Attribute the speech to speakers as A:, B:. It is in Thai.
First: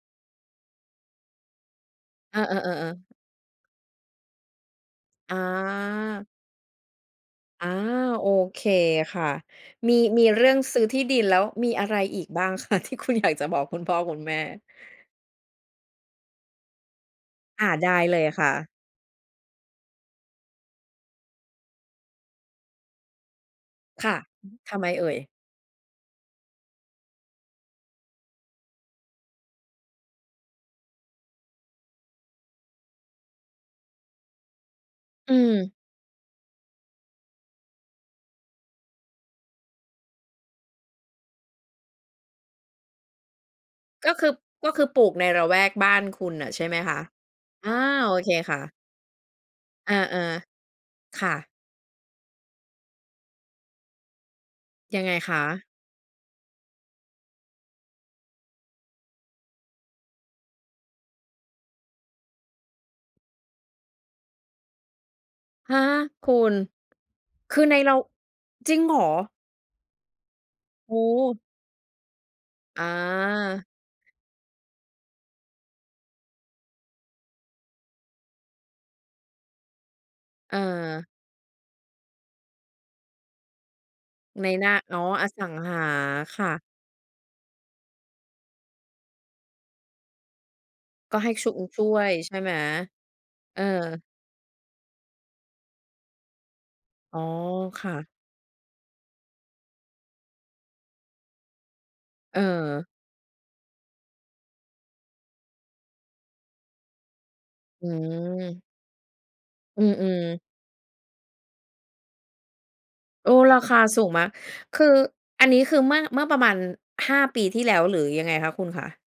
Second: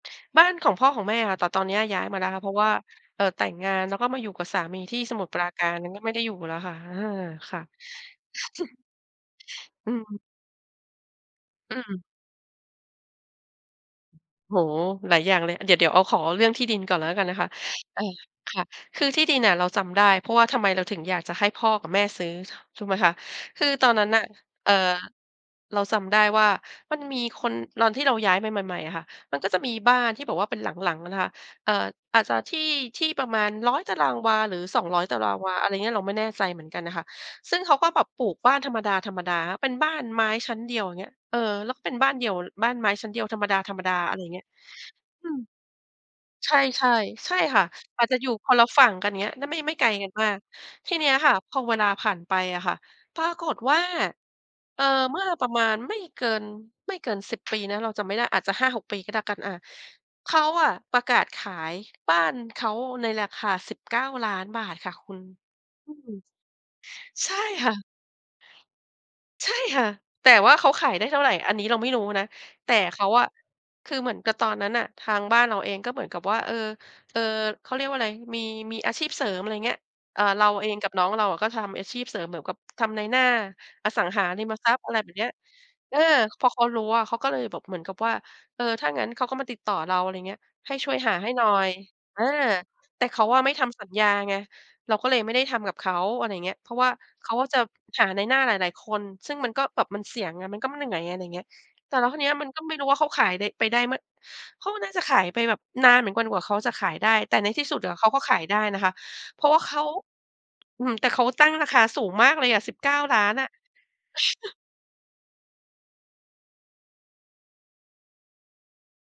A: บ้านของพ่อของแม่ค่ะ แต่ตอนเนี้ยย้ายมาแล้ว
B: เอ
A: ค
B: อ
A: ่ะ เพราะว่า
B: ๆ ๆ ๆ
A: เอ่อ แต่งงานแล้วก็มาอยู่กับสามีที่สมุทร
B: อ
A: ปราการ นั้นก็ไม่ได้
B: า
A: อยู่แล้วค่ะ อา ค่ะ
B: อา โอเคค่ะ
A: อ
B: ม
A: ื
B: ี
A: ม
B: มีเรื่องซื้อที่ดินแล้ว มี
A: อื
B: อะไร
A: ม
B: อีกบ้าง คะที่คุณ อยากจะบอกคุณพ่อคุณแม่?
A: โอ้โฮ หลายอย่างเลย เดี๋ยว เดี๋ยวเอา ขอเรื่องที่ดินก่อนแล้วกันนะคะ
B: อา ได้
A: อ่า
B: เลยค่
A: ค่
B: ะ
A: ะ คือที่ดินอะ เราจำได้เพราะว่าทำไมเราถึงอยากจะให้พ่อกับแม่ซื้อ ถ ถูกไหมคะ คือตอนนั
B: ค
A: ้น
B: ่ะ
A: น่ะ เอ่
B: ท
A: อ
B: ำไมเอ่ย?
A: เราจำได้ว่ามันมีคน ตอนที่เราย้ายไปใหม่ ๆ อะค่ะ มันก็จะมีบ้านที่แบบว่าเป็นหลัง ๆ นะคะ เอ่อ อาจจะที่ ที่ประมาณ 100 ตารางวา หรือ 200 ตาร
B: อื
A: างวา อะไ
B: ม
A: รอย่างเงี้ย เราไม่แน่ใจเหมือนกันน่ะค่ะ ซึ่งเขาก็แบบปลูกบ้านธรรมดา ๆ เป็นบ้านไม้ชั้นเดียว อย่างเงี้ย เออ แล้วก็เป็นบ้านเดี่ยว ล บ้านไม้ชั้นเดียวธรรมดา
B: ก
A: ๆ อ
B: ็
A: ะไร
B: ค
A: อย
B: ื
A: ่
B: อ
A: างเงี้ย
B: ก็คือปลูกใน
A: อืม
B: ละแวกบ้านคุณน่
A: ใ
B: ะ
A: ช
B: ใช่ไหม
A: ่
B: คะ?
A: ๆ ใช่ค่ะ
B: อา
A: อาจ
B: โอ
A: จะอย
B: เค
A: ู่ค
B: ค
A: น
B: ่
A: ละ
B: ะ
A: ฝั่งกัน อย่างเงี้ย ด ไม่ ไม่ไก
B: เ
A: ล
B: ออ
A: กันมาก ทีเนี้ย
B: ๆ ค
A: ค
B: ่
A: ่ะ
B: ะ
A: พอเวลาผ่านไปอะค่ะ ปรากฏว่า เอ่อ
B: ยังไง
A: เมื่อ
B: คะ?
A: ประมาณไม่เกิน ไม่เกิน 10 ปีนะ เราจำไม่ได้ อาจจะ 5-6 ปีก็แล้วกัน อ่า เขาอะประกาศขายบ้านเขาในราคา ฿19,000,000 ค่ะคุณ
B: ฮะ
A: อืม
B: คุณ
A: ใช่
B: คือ
A: ค่
B: ใน
A: ะ
B: เรา จริงเหรอ?
A: ใช่ค่ะ แต่ว่าเขาข
B: โ
A: า
B: อ
A: ยได้เท่าไร
B: ้
A: อันนี้เราไม่รู้นะ แต่
B: อา
A: เขาอะ คือเหมือนกับตอนนั้นน่ะ ทางบ้านเราเองก็เหมือนกับว่า เออ เออ เขาเรียกว่าอะไร มี มีอาชีพเสริม อะไรอย่างเงี้ย เอ่อ เรา
B: เ
A: เองกับน
B: ออ
A: ้องเราอะก็ทำอาชีพเสริมเหมือนกับ ทำนายหน้าอสังหาริ
B: นา
A: ม
B: ยหน
A: ท
B: ้
A: ร
B: า
A: ัพย์ อะ
B: อ
A: ไ
B: ๋
A: ร
B: อ
A: แบบเน
B: อ
A: ี้ย
B: สังหา
A: เออ
B: ค
A: พ
B: ่
A: อเข
B: ะ
A: ารู้อะ เขาก็เลยแบบเหมือนกับว่า เออ ถ้างั้นเขาก็มาติดต่อเรา อะไรอย่างเงี้ย ให้ช่วยห
B: ก
A: า
B: ็ใ
A: ใ
B: ห
A: ห้
B: ้
A: หน
B: ช
A: ่อ
B: ง
A: ย
B: ช่วย
A: อา
B: ใช่ไหม?
A: แต่เขาอะไม่
B: เอ
A: ท
B: อ
A: ำสัญญาไง เราก็เลยไม่ได้ทำกับเขา อะไรอย่างเงี้ย เพราะว่า
B: อ๋อ
A: เขาก็จะ
B: ค่ะ
A: หานายหน้าหลาย ๆ คน ซึ่งมันก็แบบมันเสี่ยงไง มันก็ ม เหนื่อย อะไรอย่างเงี้ย แต่แล้วคราวเนี้ย
B: เ
A: มันก็ไม่
B: อ
A: ร
B: อ
A: ู้ว่าเขาขายไป ไปได้ ม เขาก็น่าจะขายไปแบบ นานเหมือนกวนกว่าเขาจะขายได้ แต่ในที่สุด
B: อื
A: อะเขาก็ขายได้
B: ม
A: นะคะ เพราะว่าเข
B: อื
A: า
B: ม ๆ
A: อือฮึ แต่เขาตั้งราคาสูงมากเลยอะ สิบเก้าล้า
B: โอ้
A: น อะ
B: ราคาสูงมาก คือ อันนี้คือเมื่อ เมื่อประมาณ 5 ปีที่แล้ว หรือยังไงคะคุณคะ?